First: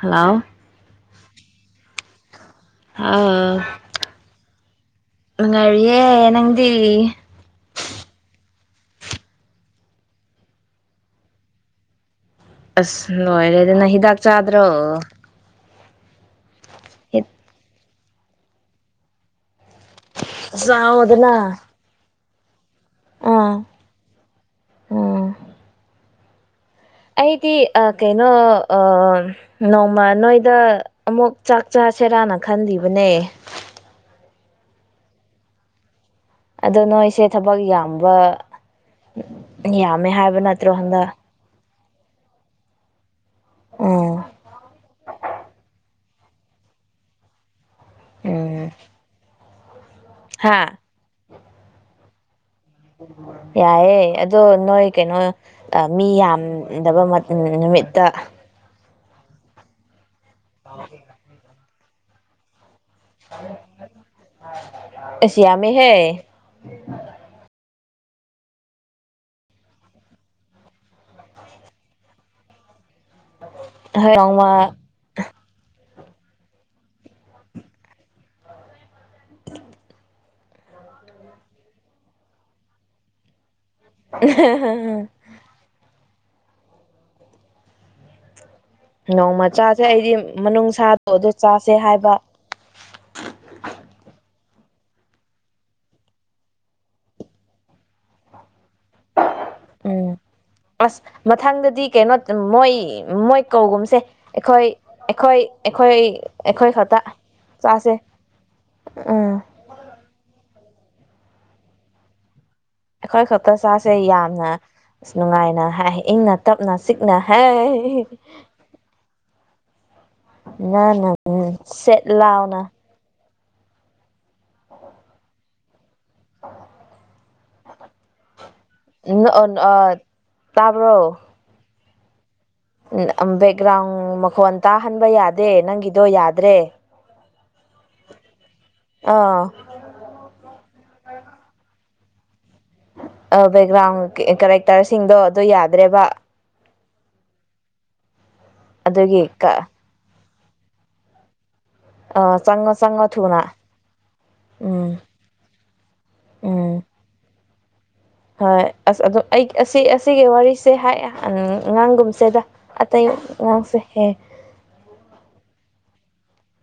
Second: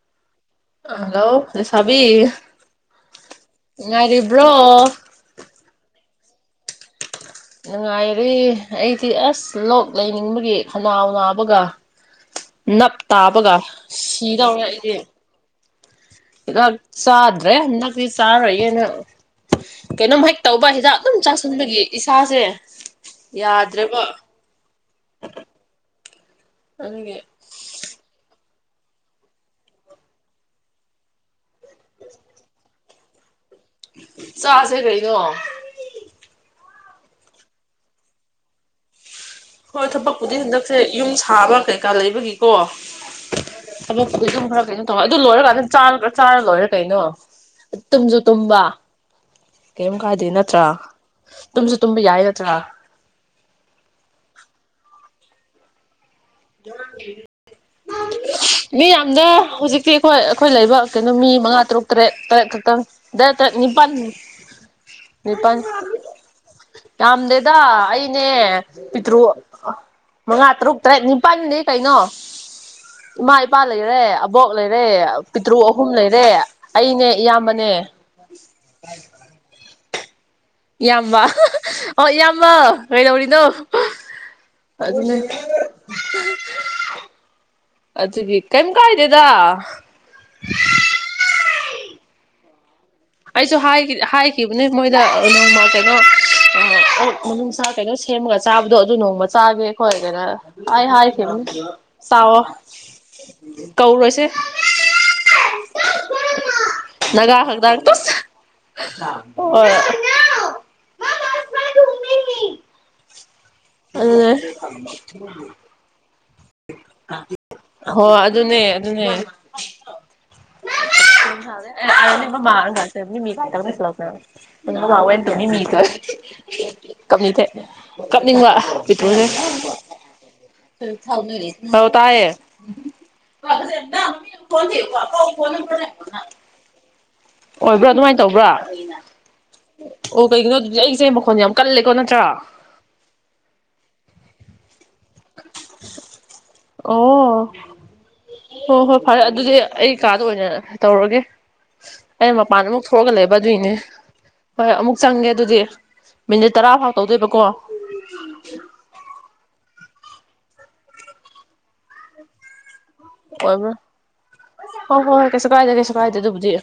hello ꯍꯜꯂꯣꯦ ꯁꯕꯤ ꯑꯉꯔꯤꯦ ꯅꯪꯗꯤ ꯅꯨꯡꯉꯥꯏꯔꯦ ꯑꯩꯗꯤ ꯑꯁ ꯂꯣꯛ ꯂꯩꯅꯤꯡꯕꯒꯤ ꯈꯅꯥꯎ ꯅꯥꯕꯒ ꯅꯞ ꯑꯁ ꯇꯥꯕꯒ ꯂꯣꯏꯔꯦꯗ ꯅꯪ ꯍꯤꯗꯥꯛ ꯁꯤꯗꯧꯔꯦ ꯆꯥꯗ꯭ꯔꯣ ꯍꯤꯠ ꯁꯥ꯭ꯔꯦ ꯐ ꯆꯥꯔꯏꯌꯦꯅ ꯀꯩꯅꯣꯝ ꯍꯦꯛ ꯇꯧꯕ ꯍꯤꯗꯥꯛ ꯑꯗꯨꯝ ꯆꯥꯎꯗꯅ ꯆꯥꯁꯤꯟꯕꯒꯤ ꯁꯥꯥꯁꯦ ꯑꯥ ꯌꯥꯗ꯭ꯔꯦꯕ ꯑꯗꯨꯒꯤ ꯑꯩꯗꯤ ꯑ ꯀꯩꯅꯣ ꯑ ꯅꯣꯡꯃ ꯅꯣꯏꯗ ꯑꯃꯨꯛ ꯆꯥꯛ ꯆꯁꯦꯔꯥꯅ ꯈꯟꯕꯤꯕꯅꯦ ꯆꯥꯁꯦ ꯀꯩꯅꯩꯅꯣ ꯑꯗꯣ ꯅꯣꯏꯁꯦ ꯊꯕꯛ ꯌꯥꯝꯕ ꯍꯣꯏ ꯌꯥꯝꯃꯦ ꯍꯥꯏꯕ ꯊꯕꯛꯄꯨꯗꯤ ꯅꯠꯇ꯭ꯔꯣ ꯍꯟꯗꯛꯁꯦ ꯌꯨꯝ ꯍꯟꯗꯛ ꯁꯥꯕ ꯀꯩꯀꯥ ꯂꯩꯕꯒꯤꯀꯣ ꯊꯕꯛ ꯎꯝ ꯑꯗꯨꯝ ꯈꯔ ꯀꯩꯅꯣ ꯇꯧꯋꯦ ꯑꯗꯨ ꯂꯣꯏꯔꯀꯥꯟꯗ ꯆ ꯆꯥꯔ ꯂꯣꯏꯔꯦ ꯀꯩꯅꯣ ꯇꯨꯝꯖꯁꯨ ꯇꯨꯝꯕ ꯎꯝ ꯀꯔꯤꯝ ꯀꯥꯏꯗꯦ ꯍꯥ ꯅꯠꯇ꯭ꯔꯥ ꯇꯨꯝꯁꯨ ꯇꯨꯝꯕ ꯌꯥꯏꯒꯗ꯭ꯔꯥ ꯌꯥꯑꯦ ꯑꯗꯣ ꯅꯣꯣꯏ ꯀꯦꯩꯅꯣ ꯃꯤ ꯌꯥꯝꯗꯕ ꯅꯨꯃꯤꯠꯇ ꯃꯤ ꯌꯥꯝꯅ ꯍꯧꯖꯤꯛꯇꯤ ꯍꯣꯏ ꯑꯩꯈꯣꯏ ꯂꯩꯕ ꯀꯩꯅꯣ ꯃꯤ ꯃꯉꯥ ꯇꯔꯨꯛ ꯇ꯭ꯔꯦꯠ ꯇ꯭ꯔꯦꯠ ꯇꯪ ꯗ ꯇꯅꯤꯄꯥꯜ ꯑꯁ ꯅꯤꯄꯥꯜ ꯌꯥꯝꯃꯦꯍꯦ ꯌꯥꯝꯝꯗꯦꯗ ꯑꯩ ꯅꯦ ꯄꯤꯇ꯭ꯔꯨ ꯃꯉꯥ ꯇꯔꯨꯛ ꯇꯔꯦꯠꯅꯤ ꯄꯟꯗꯦ ꯀꯩꯅꯣ ꯏꯃꯥ ꯏꯄꯥ ꯂꯩꯔꯦ ꯍꯣꯏ ꯅꯣꯡꯃ ꯑꯕꯣꯛ ꯂꯩꯔꯦ ꯄꯤꯇ꯭ꯔꯨ ꯑꯍꯨꯝ ꯂꯩꯔꯦ ꯑꯩꯅꯦ ꯏꯌꯥꯝꯕꯅꯦ [unintelligible] ꯏꯌꯥꯝꯕ ꯑꯣ ꯏꯌꯥꯝꯕ ꯀꯩꯗꯧꯔꯤꯅꯣ ꯑ ꯑꯆꯒꯤ ꯅꯣꯡꯃ ꯆꯁꯦ ꯑꯩꯗꯤ ꯃꯅꯨꯡꯁꯥꯗꯣ ꯑꯗꯨ ꯆꯥꯁꯦ ꯍꯥꯏꯕ ꯑꯩꯁꯨ ꯍꯥꯏꯈꯤꯕꯅꯦ ꯃꯣꯏꯗ ꯅꯣꯡꯃ ꯀꯩꯅꯣ ꯑꯣꯛ ꯃꯅꯨꯡꯅꯨꯡꯁꯥ ꯀꯩꯅꯣ ꯁꯦꯝꯃꯒ ꯆꯥꯕꯗꯣ ꯑꯗꯨ ꯅꯣꯡꯃ ꯆꯥꯒꯦꯈꯣꯏ ꯎꯝ ꯀꯩꯅꯣ ꯑꯩ ꯑꯁ ꯍꯥꯏꯈꯤꯕ ꯃꯊꯪꯗꯗꯤ ꯀꯩꯅꯣ ꯆꯥꯑꯣꯣ ꯃꯣꯏ ꯃꯣꯏ ꯀꯧꯒꯨꯝꯁꯦ ꯀꯧꯔꯣꯏꯁꯦ ꯑꯩꯈꯣꯏ ꯑꯩꯈꯣꯏ ꯑꯩꯈꯣꯏ ꯅꯒꯥ ꯈꯛꯇꯥꯡ ꯦ ꯎꯝ ꯑꯗꯨꯅꯦ ꯑꯦꯈꯣꯏ ꯈꯛꯇ ꯇ ꯆꯥꯁꯦ ꯌꯥꯝꯅ ꯑ ꯅꯨꯡꯉꯥꯏꯅ ꯍꯥꯏ ꯏꯪꯅ ꯇꯞꯅ ꯁꯤꯛꯅ ꯍꯥꯏ ꯍꯣꯏ ꯑꯗꯨꯅꯦ ꯑꯗꯨꯅꯦ ꯎ ꯁꯦꯠ ꯂꯥꯎꯅ ꯃꯤ ꯀꯁꯤ ꯂꯥꯛꯅ ꯍꯑꯣꯦꯟ ꯇꯅꯤ ꯃꯤ ꯀꯞꯅꯤꯡ ꯊꯦ ꯀꯞꯅꯤꯡꯕ ꯄꯤꯇ꯭ꯔꯨꯁꯦ ꯑꯣ ꯑ ꯇꯥꯕ꯭ꯔꯣ ꯍ ꯇꯑ ꯕꯦꯛꯒ꯭ꯔꯥꯎꯟ ꯃꯈꯣꯟ ꯇꯥꯍꯟꯕ ꯌꯥꯗꯦ ꯅꯪꯒꯤꯗꯣ ꯌꯥꯗ꯭ꯔꯦ ꯑꯣꯏꯕ꯭ꯔꯥ ꯑꯗꯨꯃꯥꯏꯅ ꯇꯧꯕ꯭ꯔꯥ ꯑꯥ ꯑꯣ ꯀꯩꯒꯤꯅꯣ ꯍꯧꯖꯤꯛ ꯑꯩꯁꯦ ꯃꯈꯣꯟ ꯌꯥꯝ ꯀꯜꯂꯦꯀꯣ ꯅꯠꯇ꯭ꯔꯥ ꯑ ꯕꯒ꯭ꯔ ꯀꯔ ꯇꯔꯁꯤꯡꯗꯣ ꯑꯗꯨ ꯌꯥꯗ꯭ꯔꯦꯕ ꯑꯣ ꯍꯣ ꯍꯣꯏ ꯐꯔꯦ ꯑꯗꯨꯒꯤ ꯑꯗꯨꯗꯤ ꯑꯩ ꯀꯥ ꯑꯗꯨ ꯑꯣꯏꯅ ꯇꯧꯔꯒꯦ ꯑꯩ ꯃꯄꯥꯟ ꯆꯪꯉꯣ ꯑꯃꯨꯛ ꯆꯪꯉꯣ ꯊꯣꯛꯑꯒ ꯂꯩꯕ ꯊꯨꯅ ꯑꯗꯨꯏꯅꯦ ꯍꯣꯏ ꯑꯃꯨꯛ ꯎꯝ ꯆꯪꯒꯦ ꯑꯗꯨꯗꯤ ꯃꯤꯅꯤꯠ ꯇꯔꯥ ꯐꯥꯎ ꯇꯧꯗꯣꯏꯕꯀꯣ ꯍꯥ ꯑ ꯑꯗꯨ ꯑꯩ ꯑꯁꯤ ꯁꯤꯒꯤ ꯋꯥꯔꯤꯁꯦ ꯍꯥꯏꯑꯦ ꯑꯉꯥꯡꯒꯨꯝꯕꯁꯤꯗ ꯑꯣꯏꯕꯨ ꯍ ꯍꯣꯏ ꯍꯣꯏ ꯀꯩꯁꯨ ꯀꯥꯏꯖꯦ ꯀꯩꯁ ꯁ꯭ꯋꯥꯏꯗ ꯑꯗꯨꯕꯨꯗꯤ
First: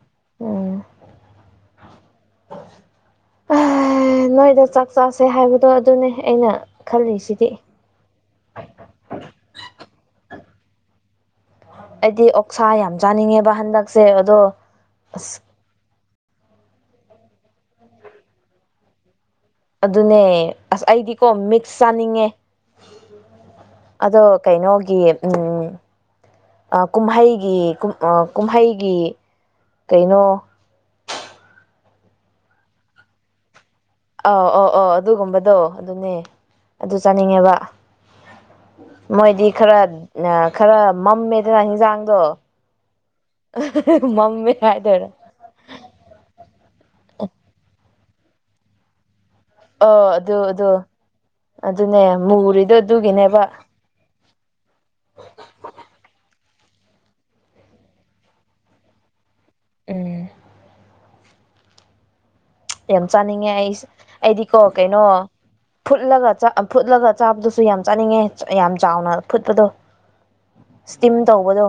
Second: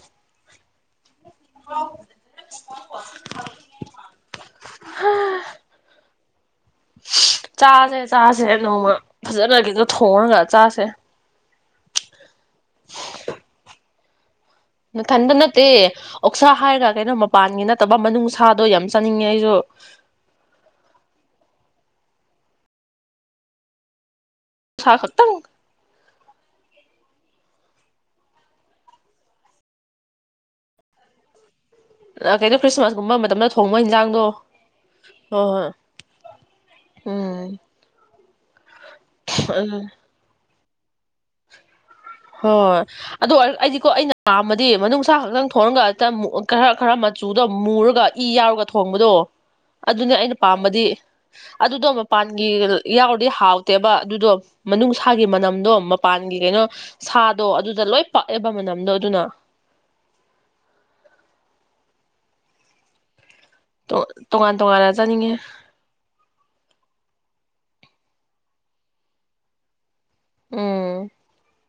ꯑꯣꯝ ꯅꯣꯏꯗ ꯆꯥꯛ ꯆꯥꯁꯦ ꯍꯥꯏꯕꯗꯣ ꯑꯗꯨꯅꯦ ꯑꯩꯅ ꯈꯜꯂꯤꯁꯤꯗꯤ ꯆꯥꯁꯦ ꯆꯥꯁꯦ ꯅꯣꯡꯃ ꯐꯖꯅ ꯈꯤꯇ ꯊꯣꯡꯉꯒ ꯆꯥꯁꯦ ꯑꯩꯗꯤ ꯑꯣꯛꯁꯥ ꯌꯥꯝ ꯆꯥꯅꯤꯡꯉꯦꯕ ꯍꯟꯗꯛꯁꯦ ꯑꯗꯣ ꯅꯊꯟꯗ ꯑꯁ ꯅꯠꯇꯦ ꯑꯣꯛꯁꯥ ꯍꯥꯏꯔꯒ ꯀꯩꯅꯣ ꯃꯄꯥꯟꯒꯤ ꯅꯠꯇꯕ ꯃꯅꯨꯡꯁꯥꯗꯣ ꯌꯥꯝ ꯆꯥꯅꯤꯡꯉꯦ ꯑꯩꯁꯨ ꯑꯗꯨꯅꯦ ꯑꯁ ꯑꯩꯗꯤꯀꯣ ꯃꯤꯛꯁ ꯆꯥꯅꯤꯡꯉꯦ ꯑꯗꯣ ꯁꯥ ꯀꯩꯅꯣꯒꯤ ꯈꯛꯇꯪ ꯎꯝ ꯀꯨꯝꯍꯩꯒꯤ ꯀꯨꯝꯍꯩꯒꯤ ꯀꯩꯅꯣ ꯑ ꯀꯩꯅꯣ ꯈ꯭ꯔꯤꯁꯃꯁꯒꯨꯝꯕ ꯃ ꯃꯇꯝꯅ ꯑꯥꯎ ꯑ ꯑꯣ ꯑꯗꯨꯒꯨꯝꯕꯗꯣ ꯍꯣꯏ ꯑꯗꯨꯅꯦ ꯑꯗꯨ ꯎꯝ ꯆꯥꯅꯤꯡꯉꯦꯕ ꯃꯣꯏꯗꯤ ꯑꯗꯨ ꯈꯔ ꯑ ꯈꯔ ꯃꯝꯃꯦꯗꯅ ꯍꯤꯟꯖꯥꯡ ꯍꯣꯏ ꯑꯗꯨ ꯑꯩꯗꯤꯀꯣ ꯃꯝꯃꯦ ꯑꯩꯅꯍꯝꯃꯗꯤ ꯍꯥꯏꯗꯣꯏꯔꯥ ꯃꯅꯨꯡꯁꯥ ꯈꯛꯇꯪ ꯊꯣꯟꯒ ꯍꯛꯇ ꯈꯔ ꯈꯔ ꯃꯆꯨꯗꯣ ꯃꯨꯔꯒ ꯏ ꯌꯥꯎꯔꯒ ꯊꯣꯡꯕꯗꯣ ꯑꯣ ꯑꯗꯨꯅꯦ ꯑꯩꯅ ꯑꯗꯨ ꯑꯗꯨ ꯄꯥꯝꯕꯗꯤ ꯑꯗꯨꯗꯣ ꯑꯗꯨꯅꯦ ꯃꯄꯥꯟꯒꯤ ꯃꯨꯔꯤꯗꯣ ꯌꯥꯎꯔꯗꯤ ꯑꯗꯨꯒꯤꯅꯦꯕ ꯍꯥꯎꯇꯦꯕ ꯑꯗꯨꯗꯣ ꯃꯅꯨꯡꯁꯥꯒꯤ ꯃꯅꯝꯗꯣ ꯃꯄꯥꯟꯒꯤ ꯀꯩꯅꯣ [inaudible] ꯁꯥꯗꯣ ꯑꯗꯨꯗ ꯂꯣꯏ ꯄꯥꯛꯑꯦꯕ ꯃꯅꯝꯗꯣ ꯑꯗꯨꯅ ꯎꯝ ꯑꯦꯦꯝꯆꯅꯤ ꯉꯥꯏꯁ ꯑꯩꯗꯤ ꯇꯣꯉꯥꯟ ꯀꯣ ꯇꯣꯉꯥꯟꯅ ꯀꯩꯅꯣ ꯆꯥꯅꯤꯡꯉꯦ ꯐꯨꯠꯂꯒ ꯆ ꯐꯨꯂ ꯆꯥꯕꯗꯨꯁꯨ ꯌꯥꯝ ꯆꯥꯅꯤꯡꯉꯦ ꯌꯥꯝ ꯆꯥꯎꯅ ꯐꯨꯠꯄꯗꯣ ꯏꯁꯇꯤꯝ ꯇꯧꯕꯗꯣ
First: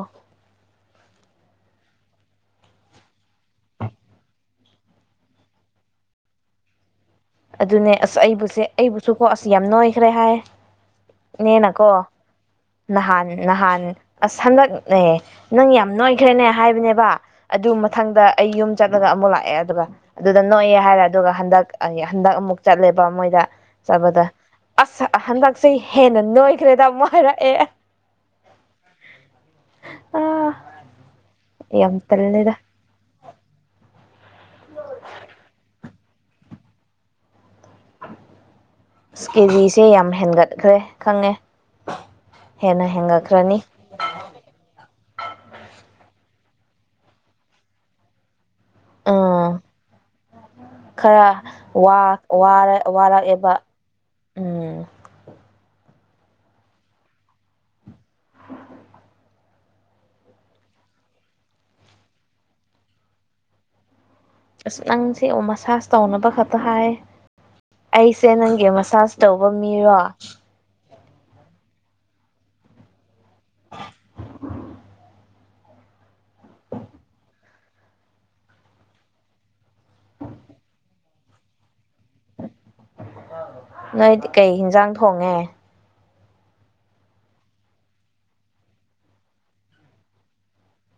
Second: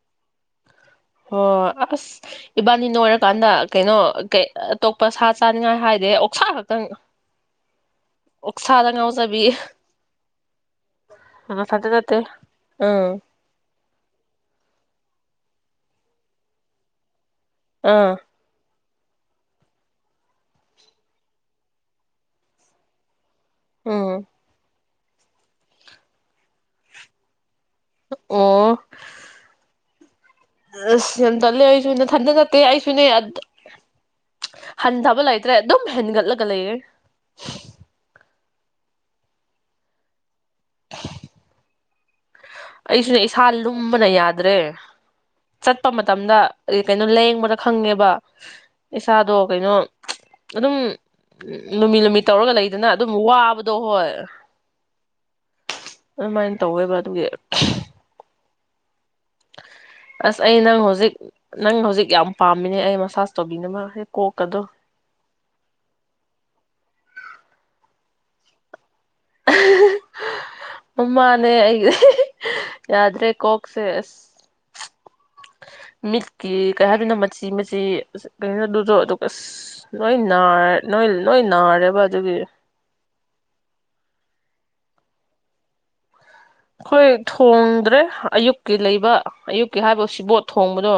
ꯍꯣ ꯑꯁ ꯏꯕꯥꯅꯤꯅꯣꯏꯔꯀꯥꯟꯗ ꯀꯩꯅꯣ ꯀ ꯑꯇꯣꯞꯄ ꯁꯥ ꯆꯥꯅꯤꯡꯉꯥꯏ ꯍꯥꯏꯗꯤꯦ ꯑꯣꯛꯁꯥ ꯈꯛꯇꯪ ꯑꯗꯨꯅꯦ ꯑꯁ ꯑꯩꯕꯨꯁꯦ ꯑꯣꯛꯁꯥꯗ ꯑꯩꯕꯨꯁꯨꯀꯣ ꯉꯥꯎꯖꯕꯤ ꯑꯁ ꯌꯥꯝ ꯅꯣꯏꯈ꯭ꯔꯦ ꯍꯥꯏꯌ ꯃꯊꯟꯇ ꯅꯦꯅꯀꯣ ꯅꯠꯇꯦ ꯎꯝ ꯅꯍꯥꯟ ꯅꯍꯥꯟ ꯑꯁ ꯍꯟꯗꯛꯅꯦ ꯅꯪ ꯌꯥꯝ ꯅꯣꯏꯈ꯭ꯔꯦꯅꯦ ꯍꯥꯏꯕꯅꯦꯕ ꯑꯗꯨ ꯑꯥ ꯃꯊꯪꯗ ꯑꯩ ꯌꯨꯝ ꯆꯠꯂꯒ ꯑꯃꯨꯛ ꯂꯥꯛꯑꯦ ꯑꯗꯨꯒ ꯑꯗꯨꯗ ꯅꯣꯏꯑꯦ ꯍꯥꯏꯔꯦ ꯑꯗꯨꯒ ꯍꯟꯗꯛ ꯍꯟꯗꯛ ꯑꯃꯨꯛ ꯆꯠꯂꯦꯕ ꯃꯣꯏꯗ ꯎꯝ ꯆꯕꯗ ꯑꯁ ꯑꯍꯟꯗꯛꯁꯦ ꯍꯦꯟꯅ ꯅꯣꯏꯈ꯭ꯔꯦꯗ ꯃꯨꯛ ꯍꯥꯏꯔꯛꯑꯦ ꯑꯣ ꯑꯥ ꯑꯁ ꯌꯥꯝ ꯗꯂꯦ ꯌꯥꯝ ꯍꯥꯏꯁꯨꯅ ꯊꯟꯗ ꯅ ꯇꯜꯂꯦꯗ ꯍꯥꯏꯁꯨꯅꯦ ꯍꯟꯗꯕꯜꯥꯏꯇ꯭ꯔꯦ ꯑꯗꯨ ꯍꯦꯟꯒꯠꯂꯒꯂ ꯏꯔ ꯀꯦꯖꯤꯁꯦ ꯌꯥꯝ ꯍꯦꯟꯒꯠ ꯆꯠꯈ꯭ꯔꯦ ꯈꯪꯉꯦ ꯍꯦꯟꯅ ꯑꯩꯁꯨꯅꯦ ꯏꯁꯥ ꯍꯦꯟꯒꯠꯈ꯭ꯔꯅꯤ ꯂꯨꯝꯕꯅ ꯌꯥꯗ꯭ꯔꯦ ꯆꯠꯄ ꯃꯇꯝꯗ ꯀꯩꯅꯣ ꯂꯦꯡꯕꯗ ꯈꯪꯉꯦꯕ ꯏꯁꯥꯗꯣ ꯎꯝ ꯀꯩꯅꯣ ꯑꯗꯨꯝꯝ ꯈꯔ ꯅꯨꯃꯤꯠ ꯋꯥ ꯅꯨꯃꯤꯠ ꯇꯧꯔꯒ ꯂꯩꯗꯅ ꯑꯗꯨꯝ ꯋꯥꯔꯛꯑꯦꯕ ꯋꯥꯕꯗꯣ ꯍꯣꯏ ꯎꯝ ꯑꯗꯨꯃꯥꯏꯅ ꯇꯧꯋꯦꯕ ꯑꯗꯨꯒꯤ [inaudible] [inaudible] ꯑꯁ ꯑꯩ ꯅꯪ ꯍꯧꯖꯤꯛ ꯅꯪ ꯍꯧꯖꯤꯛ ꯌꯥꯝ ꯄꯥꯝꯃꯤꯅꯦ ꯑꯩ ꯃꯁꯥꯁ ꯇꯧꯕꯤꯅꯕ ꯀꯣꯛꯀꯗꯣ ꯑꯁ ꯅꯪꯁꯦ ꯃꯁꯥꯁ ꯇꯧꯅꯕ ꯈꯛꯇ ꯍꯥꯏ ꯑꯩꯁꯦ ꯅꯪꯦ ꯃꯁꯥꯖ ꯇꯧꯕ ꯃꯤꯔꯣ ꯎꯃꯅꯦ ꯑꯩ ꯌꯥꯗ꯭ꯔꯦ ꯀꯣꯛꯣꯛꯁꯦꯁ ꯃꯤꯠꯀꯤ ꯀꯩ ꯍꯥꯏꯗꯅꯣ ꯃꯆꯤ ꯃꯆ ꯑ ꯀꯩꯅꯣꯗ ꯑꯁ ꯅꯣꯏ ꯅꯅꯥꯔ ꯅꯣꯏ ꯅꯣꯏ ꯅꯥꯔꯦꯕ ꯑꯗꯨꯒꯤ ꯅꯣꯏꯗꯤ ꯀꯩ ꯍꯟꯖꯥꯡ ꯊꯣꯡꯉꯦ ꯑꯩꯈꯣꯏ ꯊꯣꯡꯗ꯭ꯔꯦ ꯑꯌꯨꯛꯀꯤ ꯂꯩꯕ ꯑꯌꯨꯛꯀꯤ ꯍꯥꯏꯕ ꯁꯤꯕꯣꯠ ꯊꯣꯡꯕꯗꯣ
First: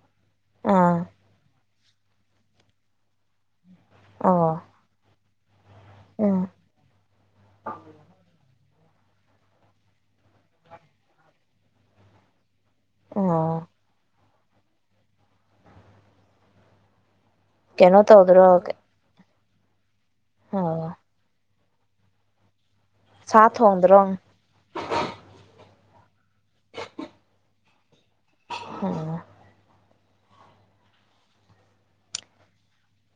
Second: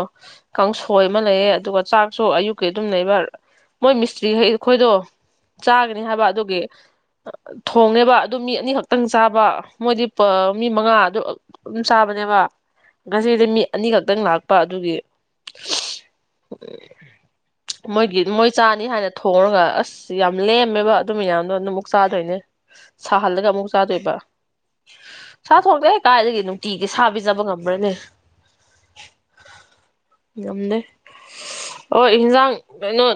ꯀꯥꯡꯁꯣꯏ ꯑꯥ ꯑꯃ ꯂꯩꯌꯦ ꯑꯗꯨꯒ ꯆꯥꯛꯁꯨ ꯑꯌꯨꯛꯀꯤ ꯑꯗꯨꯝ ꯂꯩꯕ ꯃꯣꯏ ꯃꯤꯁꯇ꯭ꯔꯤ ꯍꯩ ꯑꯣ ꯑꯩꯈꯣꯏꯗꯣ ꯆꯥꯒꯅꯤ ꯍꯥꯏꯕ ꯎꯝ ꯑꯗꯨꯒꯤ ꯊꯣꯡꯅꯦꯕ ꯑꯗꯨ ꯃꯤ ꯑꯅꯤꯈꯛ ꯈꯤꯇꯪ ꯆꯥꯕ ꯃꯣꯏꯗꯤ ꯃꯤ ꯃꯉꯥ ꯑꯗꯨ ꯑꯗꯨꯝ ꯆꯥꯕꯅꯦꯕ ꯉꯁꯤꯗꯤ ꯃꯤ ꯑꯣ ꯑꯅꯤꯈꯛꯇꯪ ꯂꯥꯛ ꯅꯨꯄꯥ ꯑꯗꯨꯒꯤ ꯀꯩꯅꯣ ꯃꯣꯏꯒꯤ ꯃꯣꯏ ꯇꯧꯗ꯭ꯔꯣ ꯆꯥꯅꯤ ꯍꯥꯏꯅ ꯍꯣꯡꯒ ꯑꯁ ꯌꯥꯝ ꯂꯦꯝꯃꯦꯕ ꯑꯣ ꯑꯗꯨ ꯃꯌꯥꯝꯗꯣ ꯑꯗꯨ ꯅꯁꯥꯗ ꯍꯣꯏꯅꯦ ꯁꯥꯍꯜꯂꯒ ꯁꯥ ꯑꯃꯨꯛ ꯆꯥꯗꯣꯏꯕ ꯊꯣꯡꯗ꯭ꯔꯣ ꯁꯥ ꯊꯣꯡꯗꯦ ꯀꯥꯏꯗꯒꯤ ꯅꯨꯡꯇꯤꯒꯤ ꯁꯥꯕꯤꯖꯕ ꯉꯝꯕ꯭ꯔꯅꯦ ꯑꯝ ꯉꯝꯗꯦ ꯍꯣꯏ ꯏꯟꯖꯥꯡ ꯀꯩꯅꯣ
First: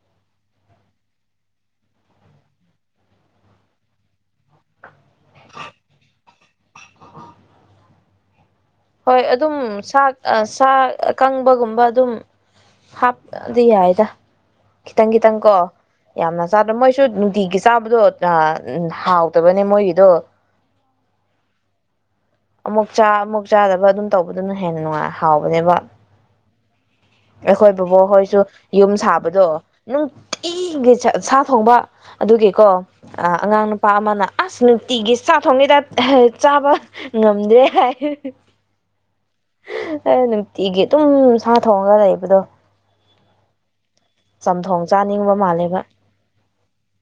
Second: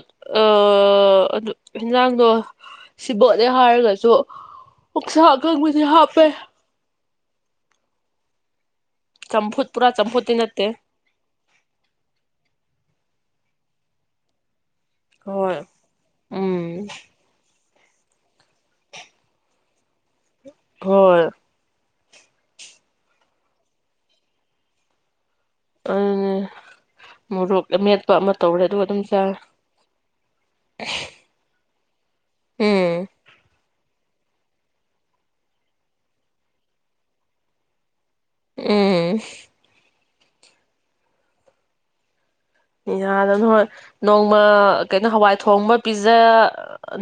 ꯑꯗꯨ ꯑꯦꯟꯖꯥꯡꯗꯣ ꯁꯤꯕꯣꯠꯅꯦ ꯍꯥꯏꯔꯒꯁꯨ ꯑꯣꯛꯁꯒꯪꯕꯁꯦ ꯍꯥꯞꯄꯦ ꯍꯣꯏ ꯑꯗꯨꯝ ꯆꯝꯐꯨꯠ ꯄꯨꯔꯥ ꯆꯥꯛ ꯆꯝꯐꯨꯠꯇꯤ ꯅꯠꯇꯦ ꯁꯥ ꯑꯀꯪꯕꯒꯨꯝꯕ ꯑꯗꯨꯝ ꯍꯥ ꯑꯗꯨꯗꯤ ꯌꯥꯏꯗ ꯈꯤꯇꯪ ꯈꯤꯇꯪ ꯀꯣ ꯍꯣꯏ ꯌꯥꯝꯅ ꯆꯥꯗ ꯎꯝ ꯃꯣꯏꯁꯨ ꯅꯨꯡꯇꯤꯒꯤ ꯆꯥꯕꯗꯣ ꯍꯥꯎꯇꯕꯅꯦ ꯃꯣꯏꯒꯤꯗꯣ ꯍꯣꯏ ꯑꯃꯨꯛ ꯆꯥ ꯑꯃꯨꯛ ꯆꯥꯗꯕ ꯑꯗꯨꯝ ꯇꯧꯕꯗꯨꯅ ꯍꯦꯟꯅ ꯅꯨꯡꯉꯥꯏ ꯍꯥꯎꯕꯅꯦꯕ ꯑꯗꯨꯅꯦ ꯃꯣꯔꯣꯛ ꯑꯩꯈꯣꯏ ꯕꯕꯣꯛ ꯑꯃꯦꯠꯄ ꯑꯃ ꯍꯣꯏꯁꯨ ꯇꯧꯔꯦ ꯑꯗꯨꯒ ꯌꯨꯝ ꯑꯗꯨꯝ ꯆꯥꯔꯦ ꯁꯥꯕꯗꯣ ꯅꯨꯡꯇꯤꯒꯤ ꯁꯥ ꯊꯣꯡꯕ ꯑꯗꯨꯒꯤꯀꯣ ꯎꯝ ꯑꯉꯥꯡ ꯄꯥ ꯑꯃꯅ ꯑꯁ ꯅꯨꯡꯇꯤꯒꯤ ꯆꯥ ꯊꯣꯡꯉꯩꯗ ꯆꯥꯕ ꯉꯝꯗ꯭ꯔꯦ ꯍꯥꯏ ꯎꯝ ꯑꯦ ꯅꯨꯡꯇꯤꯒꯤ ꯑꯗꯨꯝ ꯁꯥ ꯊꯣꯡꯉꯒ ꯂꯩꯕꯗꯣ ꯌꯥꯗ ꯍꯣꯏ ꯅꯣꯡꯃ ꯆꯝꯊꯣꯡ ꯀꯩꯅꯣ ꯆꯥꯅꯤꯡꯕ ꯍꯋꯥꯏ ꯊꯣꯡꯕ ꯃꯥꯜꯂꯦꯕ ꯄꯤꯖ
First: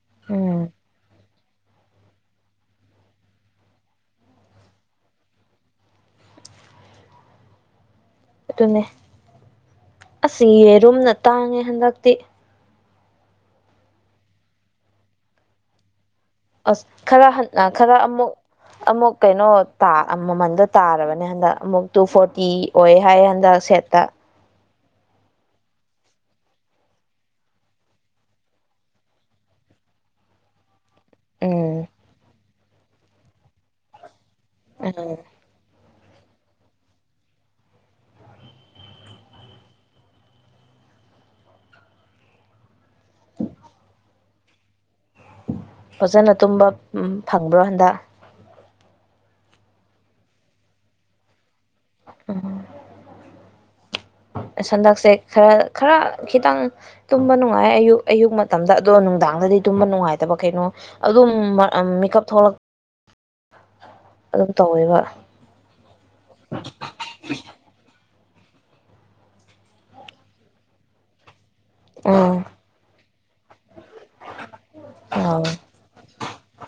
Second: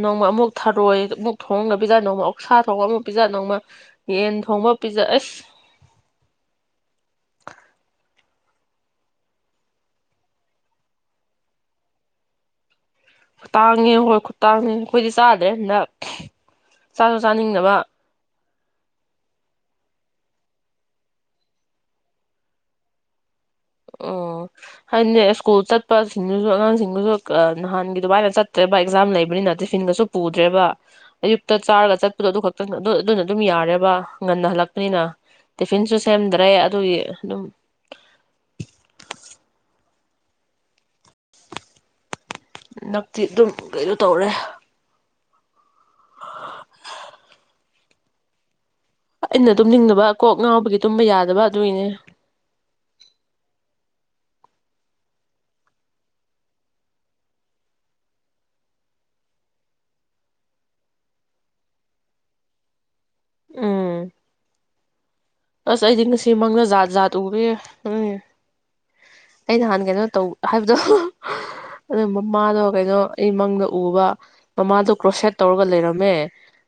ꯅꯣꯡꯃ ꯑꯃꯨꯛ ꯎꯝ ꯊꯔꯣꯏ ꯑꯃꯨꯛ ꯊꯣꯡꯉ ꯄꯤꯖꯥ ꯅꯣꯡꯃ ꯑꯣꯛꯁꯥ ꯊꯣꯡꯕ ꯑꯃ ꯄꯤꯖ ꯅꯣꯡꯃ ꯌꯦꯟ ꯊꯣꯡꯕ ꯑꯃ ꯄꯤꯖ ꯑꯁ ꯑꯗꯨꯅꯦ ꯑꯁ ꯌꯦꯔꯨꯝꯅ ꯇꯥꯡꯉꯦ ꯍꯟꯗꯛꯇꯤ ꯇꯥꯡꯉꯦꯉꯣ ꯍꯣꯏ ꯇꯥꯡꯉꯦ ꯑꯩꯈꯣꯏꯗꯤ ꯆꯥꯗ꯭ꯔꯦ ꯍꯟꯗꯛ ꯑꯁ ꯆꯥꯁꯨ ꯈꯔ ꯆꯥꯅꯤꯡꯗꯕ ꯈꯔ ꯑꯃꯨꯛ ꯑꯃꯨꯛ ꯀꯩꯅꯣ ꯃꯃꯟꯗꯣ ꯇꯥꯔꯕꯅꯦ ꯍꯟꯗꯛ ꯑꯃꯨꯛ ꯇꯨ ꯐꯣꯔꯇꯤ ꯑꯣꯏ ꯍꯥꯏ ꯍꯟꯗꯛ ꯁꯦꯠꯇꯥ ꯍꯥꯏꯅꯦ ꯁ꯭ꯀꯨꯜ ꯆꯠꯄꯁꯤꯡꯗꯨꯁꯨ ꯑꯉꯥꯡꯁꯤꯡꯗꯨꯁꯨ ꯅꯍꯥꯟꯒꯤ ꯑꯗꯨꯃꯥꯏꯅ ꯆꯠꯇ꯭ꯔꯦꯕ ꯑꯦꯛꯖꯥꯝ ꯂꯩꯕꯅꯤꯅ ꯇꯤꯐꯤꯟꯒꯁꯨ ꯄꯨꯗ꯭ꯔꯦꯕ ꯑꯌꯨꯛꯇ ꯎꯝ ꯆꯥꯔꯒ ꯆꯠꯄꯗꯣ ꯑꯗꯨꯈꯛ ꯑꯗꯨꯅ ꯑꯗꯨꯝ ꯌꯥꯔꯦꯕ ꯉꯟꯅ ꯍꯜꯂꯛꯄꯅꯤꯅ ꯇꯤꯐꯤꯟꯁꯨ ꯁꯦꯝꯗ꯭ꯔꯦ ꯑꯗꯨꯒꯤ ꯑꯗꯨꯝ ꯍꯟꯗꯛꯇꯤ ꯑꯗꯨꯝ ꯀꯩꯅꯣ ꯇꯧꯔꯦ ꯐꯖꯅ ꯇꯨꯝꯕ ꯎꯝ ꯐꯪꯕ꯭ꯔꯣ ꯍꯟꯗꯛ ꯑꯩꯅ ꯇꯨꯝꯅꯤꯡꯗꯕ ꯀꯣꯛ ꯉꯥꯎꯕꯒꯤ ꯇꯨꯝꯕ ꯌꯥꯗꯕ ꯑꯗꯨꯒꯤꯅꯦ ꯎ‌ꯝ ꯍꯟꯗꯛꯁꯦ ꯈꯔ ꯈꯔ ꯈꯤꯇꯪ ꯇꯨꯝꯕ ꯅꯨꯡꯉꯥꯏ ꯑꯌꯨꯛ ꯑꯌꯨꯛ ꯃꯇꯝꯗ ꯑꯗꯣ ꯅꯨꯡꯗꯥꯡꯗꯗꯤ ꯇꯨꯝꯕ ꯅꯨꯡꯉꯥꯏꯇꯕ ꯀꯩꯅꯣ ꯑꯗꯨꯝ ꯃꯤꯀꯞ ꯊꯣꯛꯂꯛ ꯎꯝ ꯑꯗꯨꯝ ꯇꯧꯋꯦꯕ ꯑꯁ ꯑꯩꯗꯤ ꯉꯁꯤ ꯃꯪꯗ ꯖꯥꯠ ꯖꯥꯠ ꯎꯔꯦ ꯑꯩ ꯅꯍꯥꯟ ꯀꯩꯅꯣ ꯇꯧ ꯍꯥꯏꯕꯗꯣ ꯑꯗꯨ ꯎꯝ ꯃꯃꯥꯗꯣ ꯀꯩꯅꯣ ꯑꯩ ꯃꯪꯗ ꯎꯕ ꯃꯃꯥꯗꯣ ꯀ꯭ꯔꯣꯁꯦꯠ ꯑꯥꯎ ꯇꯧꯔꯒ ꯂꯩꯔꯝꯃꯦ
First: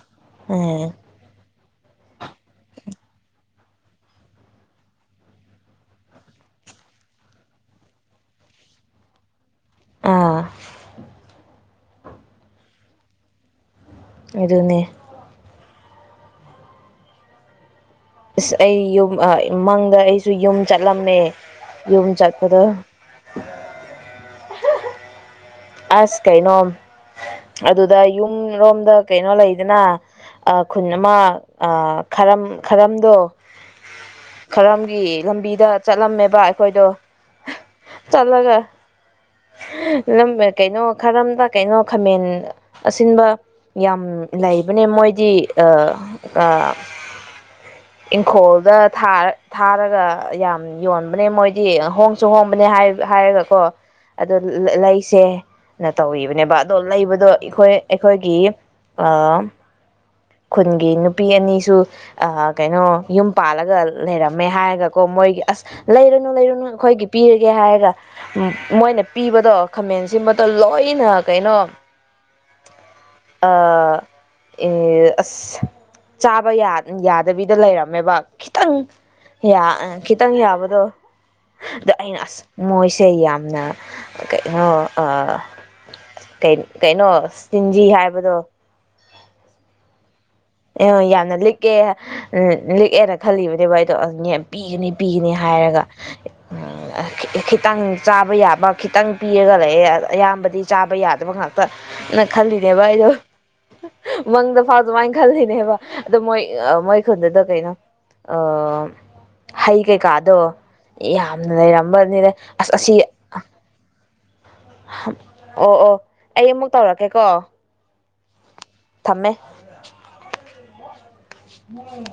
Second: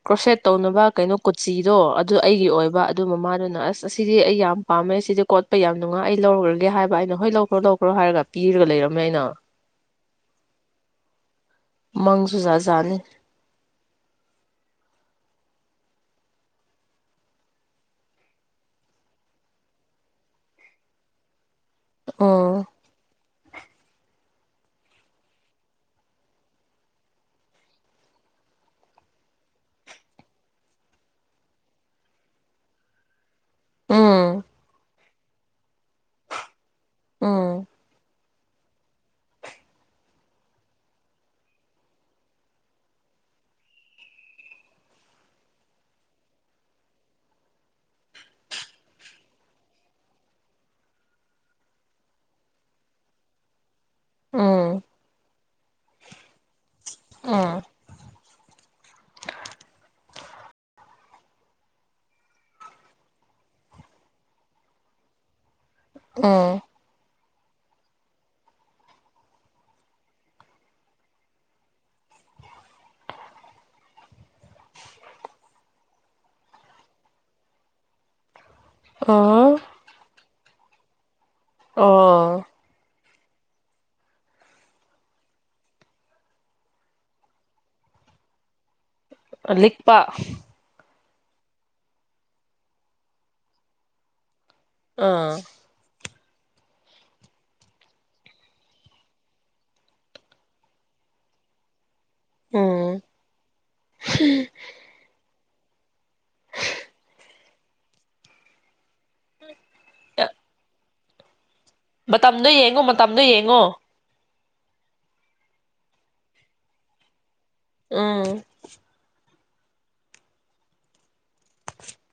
ꯀ꯭ꯔꯣꯁꯦꯠ ꯇꯧꯅꯕ ꯎꯝ ꯀꯩꯅꯣ ꯀꯨꯆꯤꯗꯣ ꯑꯗꯨ ꯑꯩꯒꯤ ꯑꯣꯏꯕ ꯑꯗꯨ ꯃꯃꯥꯗꯨꯅ ꯑꯁ ꯑꯁꯤꯗꯤ ꯑꯩ ꯌꯥꯝ ꯄꯥꯝꯃꯦ ꯁꯤꯗꯤ ꯀꯣꯠꯄ ꯌꯥꯝ ꯅꯨꯡꯉꯥꯏ ꯑꯩ ꯂꯧꯈ꯭ꯔꯒꯦ ꯍꯥꯏꯕ ꯑꯩꯅ ꯍꯣꯏ ꯂꯧꯈ꯭ꯔꯣ ꯂꯧꯈ꯭ꯔꯣ ꯍꯥꯏꯔꯒ ꯄꯤꯔꯒ ꯂꯩꯔꯝꯃꯦ ꯑꯩꯅ ꯑ ꯃꯪꯁꯨꯨ ꯖꯥꯠ ꯖꯥꯠꯅꯦ ꯑꯗꯨꯅꯦ ꯑꯁ ꯑꯩ ꯌꯨꯝ ꯃꯪꯗ ꯑꯩꯁꯨ ꯌꯨꯝ ꯆꯠꯂꯝꯃꯦ ꯌꯨꯝꯆꯠꯄꯗ ꯎꯝ [unintelligible] ꯑꯁ ꯀꯩꯅꯣ ꯑꯗꯨꯗ ꯌꯨꯝꯔꯣꯝꯗ ꯀꯩꯅꯣ ꯂꯩꯗꯅ ꯈꯨꯟ ꯑꯃ ꯈꯔꯝ ꯈꯔꯝꯗꯣ ꯎꯝ ꯈꯔꯝꯒꯤ ꯂꯝꯕꯤꯗ ꯆꯠꯂꯝꯃꯦꯕ ꯑꯩꯈꯣꯏꯗꯣ ꯎꯝ ꯆꯠꯂꯒ ꯂꯝ ꯑ ꯀꯩꯅꯣ ꯈꯔꯝꯗ ꯀꯩꯅꯣ ꯈꯥꯃꯦꯟ ꯑꯁꯤꯟꯕ ꯌꯥꯝ ꯂꯩꯕꯅꯦ ꯃꯣꯏꯗꯤ ꯑ ꯑ ꯏꯪꯈꯣꯜꯗꯥ ꯊꯥꯔꯒ ꯌꯥꯝ ꯌꯣꯟꯕꯅꯦ ꯃꯣꯏꯗꯤ ꯍꯣꯡꯁꯨ ꯍꯣꯡꯕꯅꯦ ꯍꯥꯏꯔꯒꯀꯣ ꯑꯗꯣ ꯎꯝ ꯂꯩꯁꯦ ꯅ ꯇꯧꯕꯅꯦꯕ ꯂꯩꯕꯗꯣ ꯎꯝ ꯑꯩꯈꯣꯏ ꯑꯩꯈꯣꯏ ꯒꯤ ꯑ ꯈꯨꯟꯒꯤ ꯅꯨꯄꯤ ꯑꯅꯤꯁꯨ ꯑ ꯀꯩꯅꯣ ꯌꯨꯝ ꯄꯥꯜꯂꯒ ꯂꯩꯔꯝꯃꯦ ꯍꯥꯏꯔꯒꯀꯣ ꯃꯣꯏꯒꯤ ꯑꯁ ꯂꯩꯔꯨꯅꯨ ꯎꯝ ꯂꯩꯔꯨꯅꯨ ꯑꯩꯈꯣꯏꯒꯤ ꯄꯤꯔꯒꯦ ꯍꯥꯏꯔꯒ ꯃꯣꯏꯅ ꯄꯤꯕꯗꯣ ꯈꯥꯃꯦꯟꯁꯤꯃ ꯂꯣꯏꯅ ꯀꯩꯅꯣ ꯑꯁ ꯆꯥꯕ ꯌꯥꯗꯕꯤꯗ ꯂꯩꯔꯝꯃꯦꯕ ꯈꯤꯇꯪ ꯑꯣ ꯍꯈꯤ ꯈꯤꯇꯪ ꯌꯥꯕꯗꯣ ꯑꯅ ꯑꯣ ꯑꯁ ꯃꯣꯖ ꯏꯆꯦ ꯌꯥꯝꯅ ꯀꯩꯅꯣ ꯀꯩꯅꯣ ꯇꯤꯟꯖꯤ ꯍꯥꯏꯕꯗꯣ ꯂꯤꯛꯄꯥ ꯑꯦ ꯌꯥꯝꯅ ꯂꯤꯛꯑꯦ ꯂꯤꯛꯑꯦꯅ ꯈꯜꯂꯤꯕꯅꯦꯕ ꯑꯩꯗꯣ ꯄꯤꯒꯅꯤ ꯄꯤꯒꯅꯤ ꯑꯥ ꯍꯥꯏꯔꯒ ꯈꯤꯇꯪ ꯆꯥꯕ ꯌꯥꯕ ꯈꯤꯇꯪ ꯄꯤꯔꯒ ꯂꯩꯑꯦ ꯑꯌꯥꯝꯕꯗꯤ ꯆꯥꯕ ꯌꯥꯗꯕ ꯉꯥꯛꯇ ꯅꯪ ꯈꯜꯂꯤꯗꯦꯕꯚ ꯎꯝ ꯑꯩꯗꯣ ꯃꯪꯗ ꯐꯥꯎ ꯈꯜꯂꯤꯅꯦ ꯍꯥꯏꯕ ꯑꯗꯣ ꯃꯣꯏ ꯃꯣꯏ ꯈꯨꯟꯗꯨꯗ ꯀꯩꯅꯣ ꯑ ꯍꯩ ꯀꯩꯀꯥꯗꯣ ꯌꯥ ꯂꯩꯔꯝꯕꯅꯤꯗ ꯃꯇꯝꯗꯣ ꯑꯁ ꯌꯦꯡꯉꯣ ꯑꯁꯤ ꯃꯇꯝꯗꯣ ꯌꯦꯡꯉꯣ ꯑꯣ ꯑꯣ ꯑꯩ ꯑꯃꯨꯛ ꯇꯧꯔꯛꯀꯦꯀꯣ ꯎꯝ ꯃꯃꯦ ꯎꯝ